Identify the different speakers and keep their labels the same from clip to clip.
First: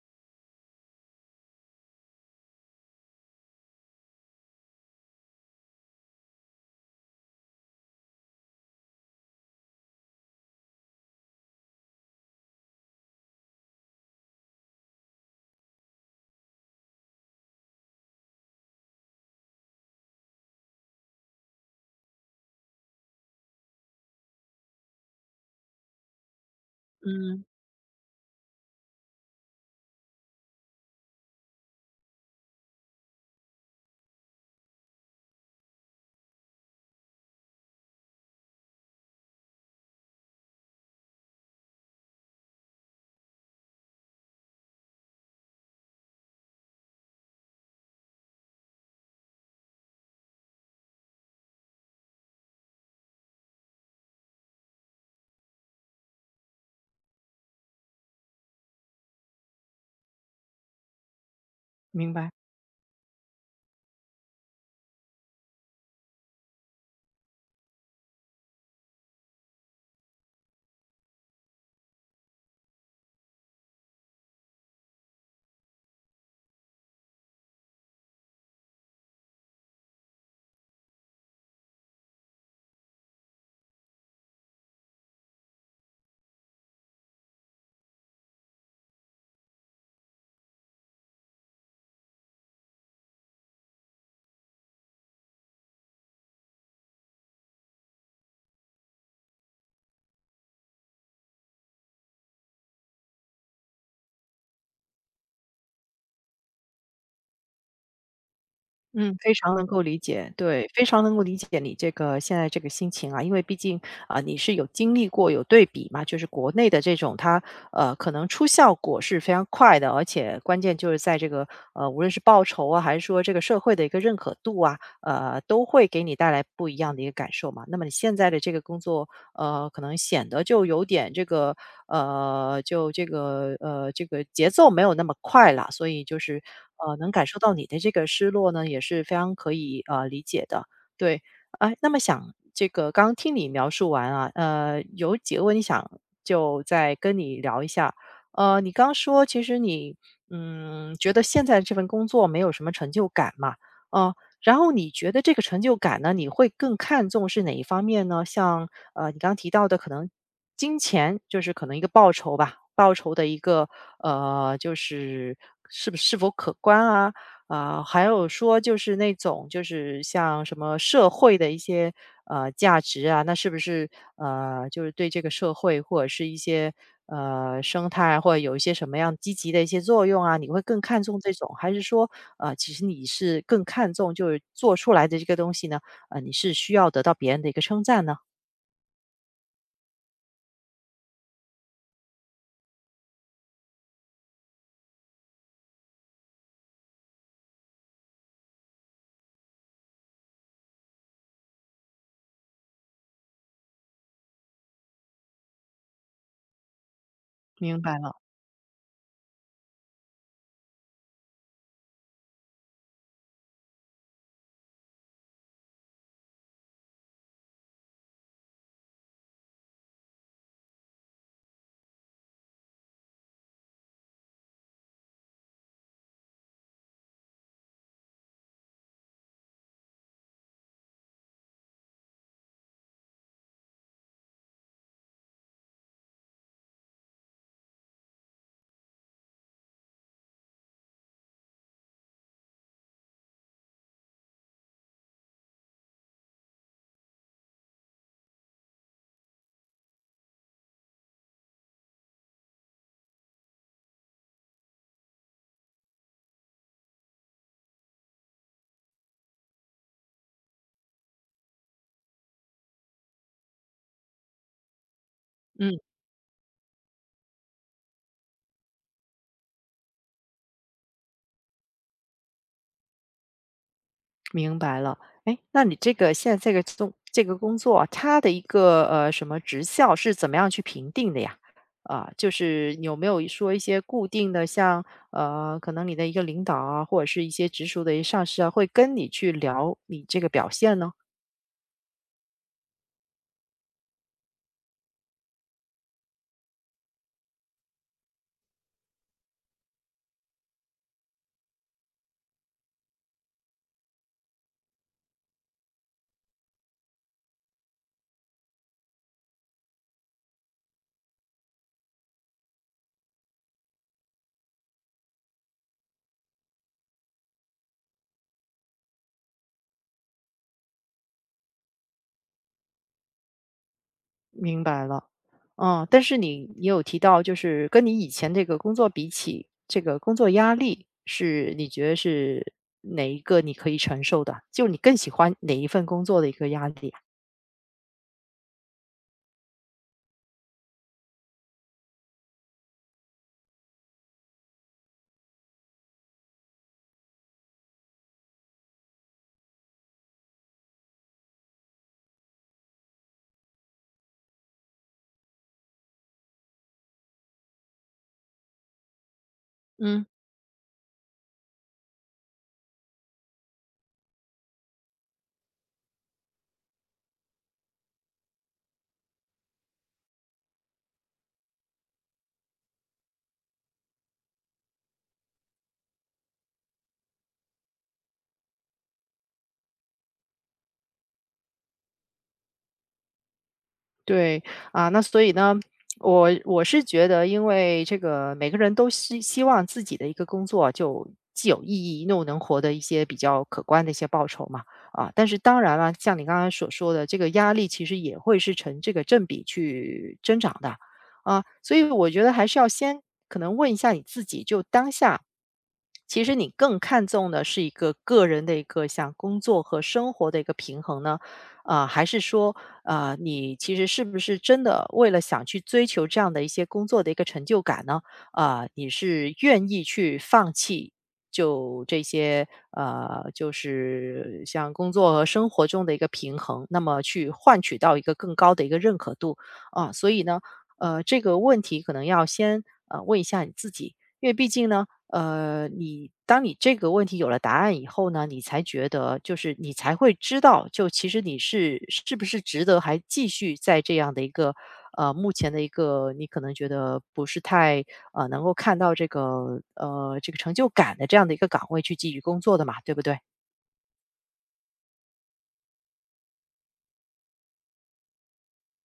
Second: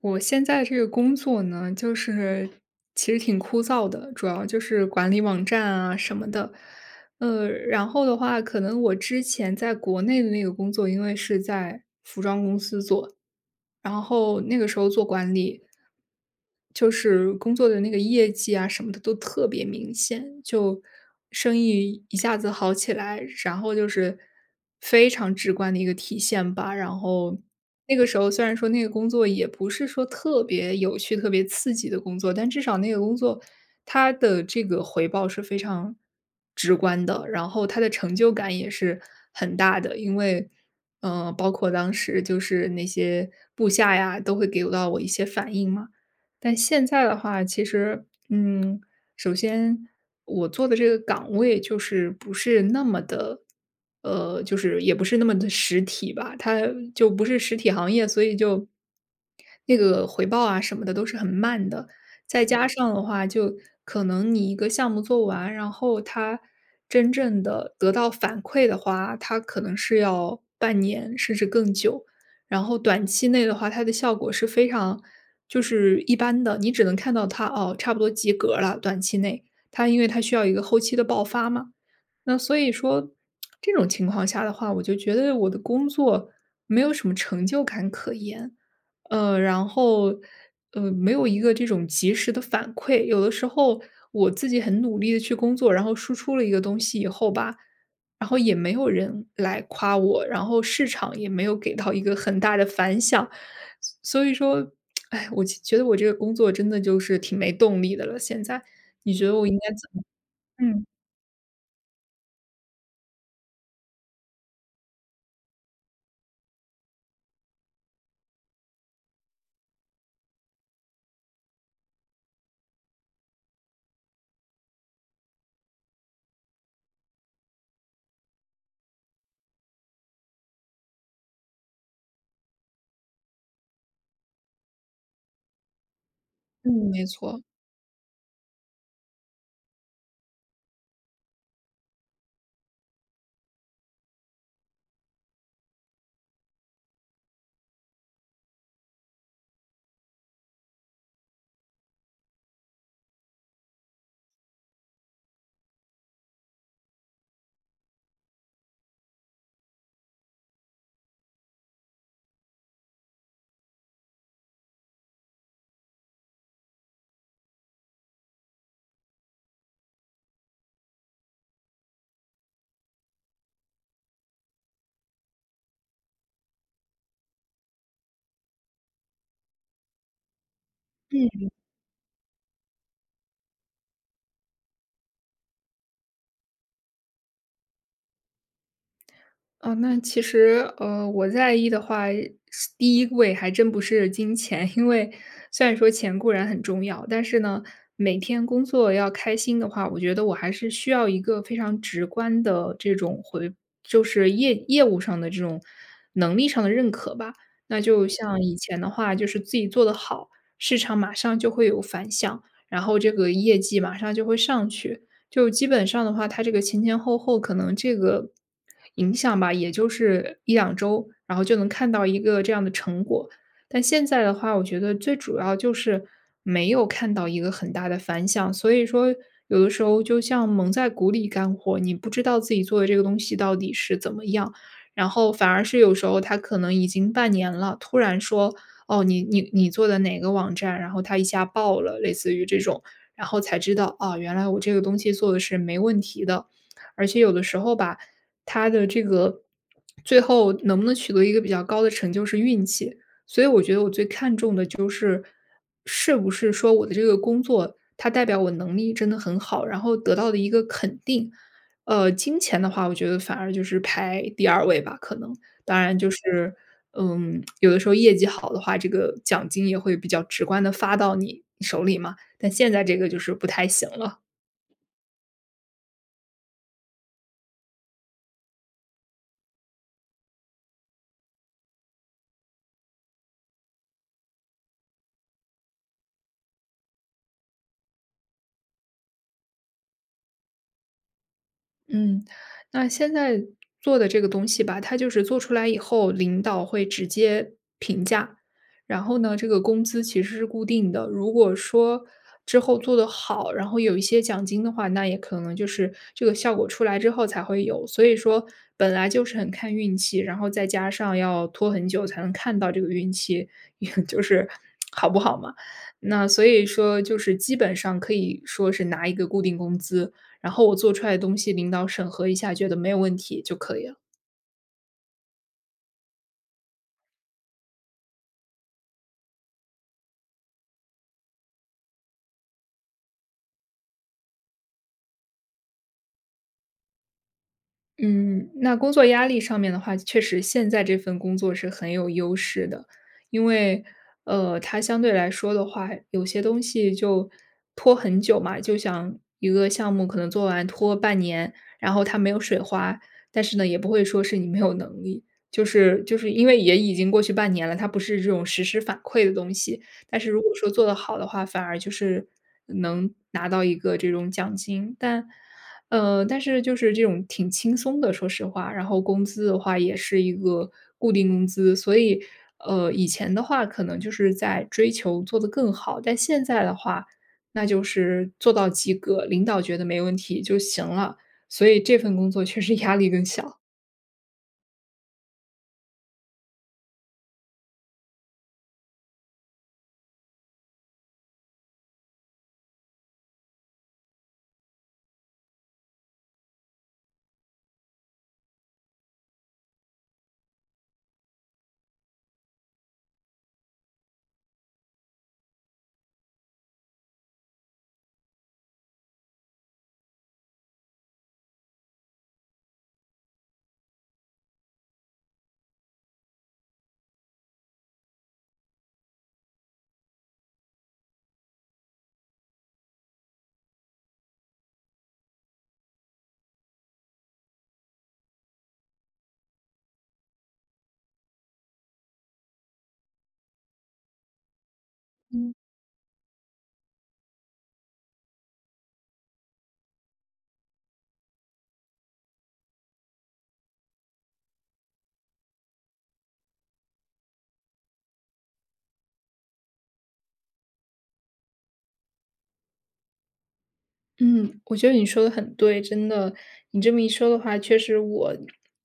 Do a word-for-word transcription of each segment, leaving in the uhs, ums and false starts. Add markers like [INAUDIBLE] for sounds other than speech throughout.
Speaker 1: 我现在这个工作呢，就是其实挺枯燥的，主要就是管理网站啊什么的。呃，然后的话，可能我之前在国内的那个工作，因为是在服装公司做，然后那个时候做管理，就是工作的那个业绩啊什么的都特别明显，就生意一下子好起来，然后就是非常直观的一个体现吧。然后
Speaker 2: 嗯，
Speaker 1: 那个时候虽然说那个工作也不是说特别有趣、特别刺激的工作，但至少那个工作它的这个回报是非常的然后他的成就感也是很大的。因为，呃，包括当时就是那些部下呀，都会给到我一些反应嘛。但现在的话，其实，嗯，首先我做的这个岗位就是不是那么的，呃，就是也不是那么的实体吧，它就不是实体行业，所以就那个回报啊什么的都是很慢的。
Speaker 2: 明白。
Speaker 1: 再加上的话，就可能你一个项目做完，然后它真正的得到反馈的话，它可能是要半年甚至更久。然后短期内的话，它的效果是非常就是一般的，你只能看到它哦，差不多及格了。短期内，它因为它需要一个后期的爆发嘛。那所以说，这种情况下的话，我就觉得我的工作没有什么成就感可言。呃，然后呃，没有一个这种及时的反馈。有的时候我自己很努力的去工作，然后输出了一个东西以后吧，然后也没有人来夸我，然后市场也没有给到一个很大的反响。所以说，哎，我其觉得我这个工作真的就是挺没动力的了，现在。你
Speaker 2: 嗯，
Speaker 1: 觉
Speaker 2: 非
Speaker 1: 得我应
Speaker 2: 常能
Speaker 1: 该
Speaker 2: 够
Speaker 1: 怎
Speaker 2: 理
Speaker 1: 么
Speaker 2: 解，对，非
Speaker 1: 嗯，
Speaker 2: 常能够理解你这个现在这个心情啊，因为毕竟啊、你是有经历过有对比嘛，就是国内的这种它呃可能出效果是非常快的，而且关键就是在这个呃无论是报酬啊，还是说这个社会的一个认可度啊，呃都会给你带来不一样的一个感受嘛。那么你现在的这个工作呃，可能显得就有点这个，呃，就这个，呃，这个节奏没有那么快了，所以就是，
Speaker 1: 嗯，
Speaker 2: 呃，
Speaker 1: 没
Speaker 2: 能感受
Speaker 1: 错。
Speaker 2: 到你的这个失落呢，也是非常可以呃理解的。对，哎，那么想这个刚刚听你描述完啊，呃，有几个问题想就再跟你聊一下。呃，你刚说其实你嗯觉得现在这份工作没有什么成就感嘛？嗯、然后你觉得这个成就感呢，你会更看重是哪一方面呢？像呃，你刚刚提到的可能金钱，就是可能一个报酬吧，报酬的一个呃，就是是不是否可观啊？啊，还有说就是那种就是像什么社会的一些呃价值啊，那是不是呃就是对这个社会或者是一些呃生态啊或者有一些什么样积极的一些作用啊？你会更看重这
Speaker 1: 嗯。
Speaker 2: 种，还是说呃其实你是更看重就是做出来的这个东西呢？呃，你是需要得到别人的一个称赞呢？
Speaker 1: 哦，那其实，呃，我在意的话，是第一位还真不是金钱，[LAUGHS] 因为虽然说钱固然很重要，但是呢，每天工作要开心的话，我觉得我还是需要一个非常直观的这种回，就是业业务上的这种能力上的认可吧。
Speaker 2: 明
Speaker 1: 那
Speaker 2: 白
Speaker 1: 就
Speaker 2: 了，
Speaker 1: 像以前的话，就是自己做得好，市场马上就会有反响，然后这个业绩马上就会上去。就基本上的话，它这个前前后后可能这个影响吧，也就是一两周，然后就能看到一个这样的成果。但现在的话，我觉得最主要就是没有看到一个很大的反响，所以说有的时候就像蒙在鼓里干活，你不知道自己做的这个东西到底是怎么样，然后反而是有时候他可能已经半年了，突然说：“哦，你你你做的哪个网站，然后它一下爆了。”类似于这种，然后才知道，啊，原来我这个东西做的是没问题的。而且有的时候吧，它的这个最后能不能取得一个比较高的成就是运气。所以我觉得我最看重的就是，是不是说我的这个工作，它代表我能力真的很好，然后得到的一个肯定。呃，金钱的话，我觉得反而就是排第二位吧，可能。
Speaker 2: 嗯。
Speaker 1: 当然就是，嗯，有的时候业绩好的话，这个奖金也会比较直观的发到你手里嘛。但现在这个就是不太行了。
Speaker 2: 明白了，哎，那你这个现在这个工这个工作啊，它的一个呃什么职效是怎么样去评定的呀？啊，就是有没有说一些固定的，像呃，可能你的一个领导啊，或者是一些直属的一上司啊，会跟你去聊你这个表现呢？
Speaker 1: 嗯，那现在做的这个东西吧，它就是做出来以后，领导会直接评价，然后呢，这个工资其实是固定的。如果说之后做得好，然后有一些奖金的话，那也可能就是这个效果出来之后才会有。所以说，本来就是很看运气，然后再加上要拖很久才能看到这个运气，也就是 [LAUGHS] 好不好嘛。那所以说，就是基本上可以说是拿一个固定工资，然后我做出来的东西领导审核一下，觉得没有问题就可以了。
Speaker 2: 明白了，嗯，但是你也有提到，就是跟你以前这个工作比起，这个工作压力是你觉得是哪一个你可以承受的？就你更喜欢哪一份工作的一个压力啊？
Speaker 1: 嗯，那工作压力上面的话，确实现在这份工作是很有优势的，因为，呃，它相对来说的话，有些东西就拖很久嘛，就像一个项目可能做完拖半年，然后它没有水花，但是呢，也不会说是你没有能力，就是就是因为也已经过去半年了，它不是这种实时反馈的东西，
Speaker 2: 嗯，
Speaker 1: 但是如果说做得好的话，反而就是能拿到一个这种奖金，但。呃，但是就是这种挺轻松的，说实话。然后工资的话也是一个固定工资，所以，呃，以前的话可能就是在追求做得更好，但现在的话，那就是做到及格，领导觉得没问题就行了，所以这份工作确实压力更小。
Speaker 2: 对，啊，那所以呢，我我是觉得，因为这个每个人都希希望自己的一个工作就既有意义，又能获得一些比较可观的一些报酬嘛，啊，但是当然了，像你刚刚所说的，这个压力其实也会是成这个正比去增长的，啊，所以我觉得还是要先可能问一下你自己，就当下，其实你更看重的是一个个人的一个像工作和生活的一个平衡呢，啊、还是说呃，你其实是不是真的为了想去追求这样的一些工作的一个成就感呢？啊，你是愿意去放弃就这些呃，就是像工作和生活中的一个平衡，那么去换取到一个更高的一个认可度啊。所以呢，呃，这个问题可能要先呃问一下你自己，因为毕竟呢，呃，你当你这个问题有了答案以后呢，你才觉得就是你才会知道，就其实你是是不是值得还继续在这样的一个呃目前的一个你可能觉得不是太呃能够看到这个呃这个成就感的这样的一个岗位去继续工作的嘛，对不对？
Speaker 1: 嗯，我觉得你说的很对，真的，你这么一说的话，确实我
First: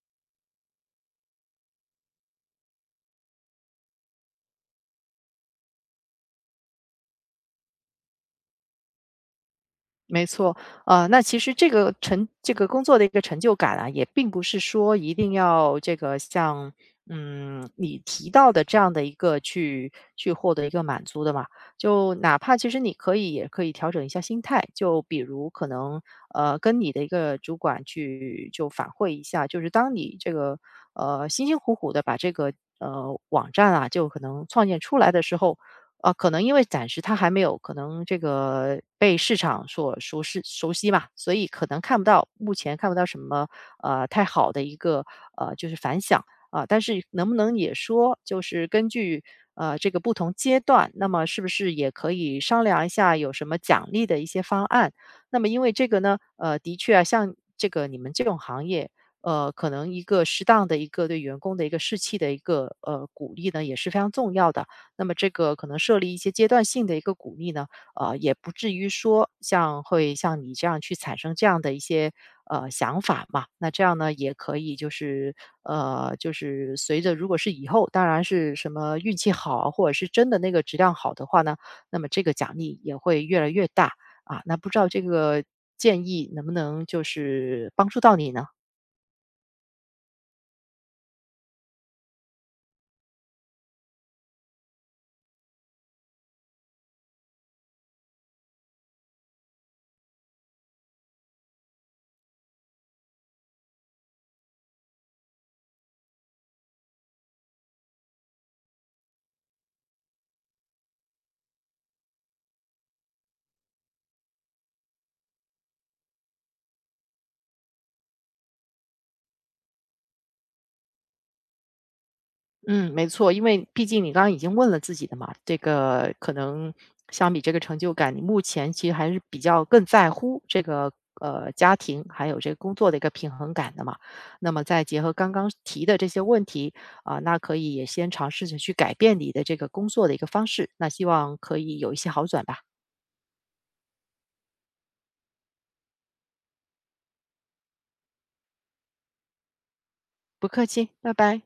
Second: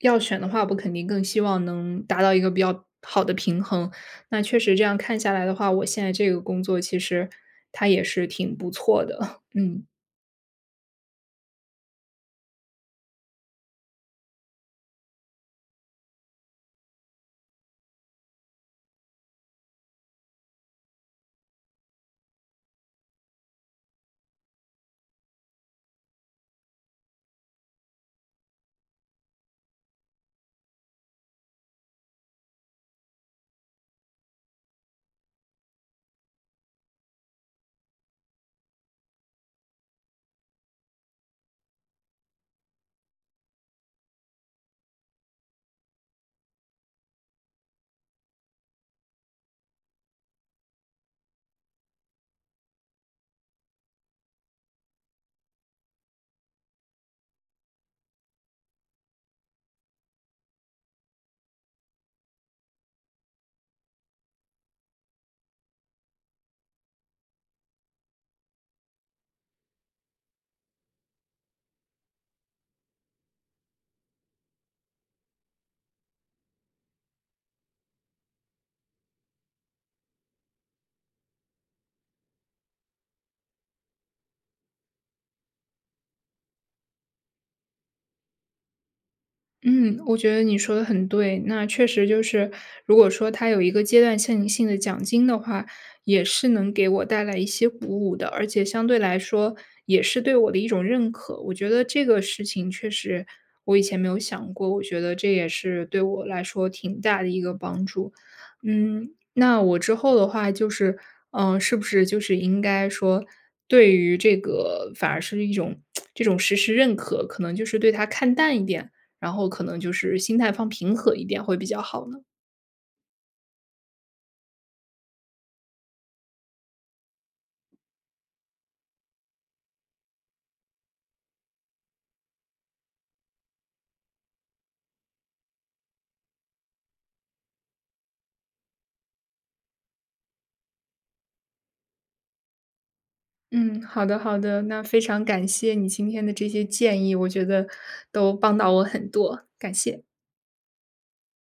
Speaker 1: 要选的话，我肯定更希望能达到一个比较好的平衡。那确实这样看下来的话，我现在这个工作其实它也是挺不错的，[LAUGHS] 嗯。
Speaker 2: 没错，呃，那其实这个成这个工作的一个成就感啊，也并不是说一定要这个像，嗯，你提到的这样的一个去去获得一个满足的嘛。就哪怕其实你可以也可以调整一下心态，就比如可能呃跟你的一个主管去就反馈一下，就是当你这个呃辛辛苦苦的把这个呃网站啊就可能创建出来的时候，呃，可能因为暂时它还没有可能这个被市场所熟识熟悉嘛，所以可能看不到目前看不到什么，呃，太好的一个，呃，就是反响。啊，但是能不能也说，就是根据，呃，这个不同阶段，那么是不是也可以商量一下有什么奖励的一些方案？那么因为这个呢，呃，的确啊，像这个你们这种行业，呃，可能一个适当的一个对员工的一个士气的一个，呃，鼓励呢，也是非常重要的。那么这个可能设立一些阶段性的一个鼓励呢，呃，也不至于说像会像你这样去产生这样的一些呃想法嘛。那这样呢，也可以就是呃，就是随着如果是以后，当然是什么运气好啊或者是真的那个质量好的话呢，那么这个奖励也会越来越大啊。那不知道这个建议能不能就是帮助到你呢？
Speaker 1: 嗯，我觉得你说的很对。那确实就是，如果说他有一个阶段性性的奖金的话，也是能给我带来一些鼓舞的，而且相对来说也是对我的一种认可。我觉得这个事情确实我以前没有想过，我觉得这也是对我来说挺大的一个帮助。嗯，那我之后的话就是，嗯、是不是就是应该说，对于这个反而是一种 [TSK] 这种实时认可，可能就是对他看淡一点。然后可能就是心态放平和一点会比较好呢？
Speaker 2: 嗯，没错，因为毕竟你刚刚已经问了自己的嘛，这个可能相比这个成就感，你目前其实还是比较更在乎这个呃家庭还有这个工作的一个平衡感的嘛。那么再结合刚刚提的这些问题啊、那可以也先尝试着去改变你的这个工作的一个方式，那希望可以有一些好转吧。
Speaker 1: 嗯，好的好的，那非常感谢你今天的这些建议，我觉得都帮到我很多，感谢。
Speaker 2: 不客气，拜拜。